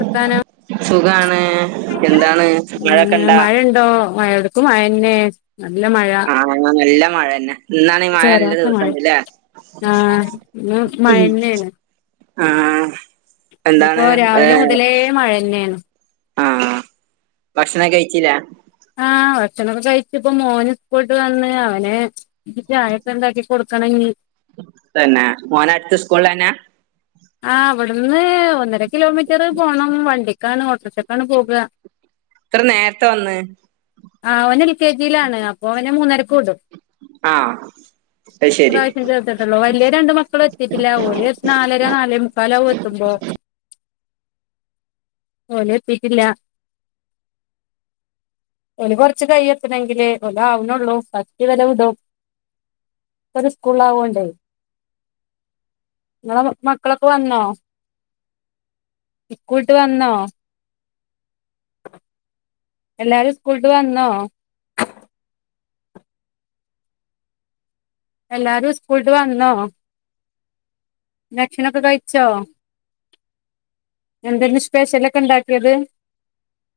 വർത്താനം സുഖാണ് എന്താണ് മഴക്കണ്ടാ? ട്ടോ മയോട്ക്കും മയെന്നെ നല്ല മഴ ആ നല്ല മഴന്നെ ഇന്നാണെ മഴ നല്ല ചോരാത്ത മഴ ദിവസണ്ട് ല്ലേ ആഹ് ഇന്ന് ഉം മഴന്നേണ് ആഹ് എന്താണ് ഇന്നിപ്പോ ഏ രാവിലെ മുതലേ മഴന്നേണ് ആഹ് ഭക്ഷണക്കെ കഴിച്ചില്ലേ ആഹ് ഭക്ഷണൊക്കെ കഴിച്ചു. ഇപ്പ മോന് സ്കൂൾ വിട്ട് വന്ന് അവന് ചായക്കണ്ടാക്കി കൊടുക്ക ക്കണഞ്ഞ്‌ തന്ന മോനാട്ത്ത സ്കൂൾലെന്നാ ആഹ് ഇവട്ന്ന് ഒന്നര കിലോമീറ്റർ പോണം വണ്ടിക്കാണ് ഓട്ടോർഷക്കാണ് പോകാ ഇത്ര നേര്ത്തെ വന്ന് ആഹ് ഓന് എൽ കെ ജിലാണ് അപ്പൊ ഓനെ മൂന്നരക്ക് വിടും. ആഹ് അത് ശരി ഇപ്രാശ്യം ചേർത്തിട്ടൊള്ളു വല്യ രണ്ട് മക്കള് എത്തിയിട്ടില്ല ഓല് നാല ര നാലെ മുക്കാലാകും എത്തുമ്പോ ഓലെത്തീട്ട്ല്ല. ഓല് കൊർച്ച് കയ്യൂ എത്തണങ്കില് ഓല് ആവ്ണോള്ളൂ. ഫസ്റ്റ് വെല വിടും. ഒരു സ്കൂള്ളാവോണ്ടേ ങ്ങളെ മക്കളൊക്കെ വന്നോ ഇസ്കൂൾട്ട് വന്നോ എല്ലാരും സ്കൂൾട്ട് വന്നോ? എല്ലാരും സ്കൂൾട്ട് വന്നോ? ഭക്ഷണൊക്കെ കഴിച്ചോ എന്തെന്ന് സ്പെഷ്യലൊക്കെണ്ടാക്കിയത്?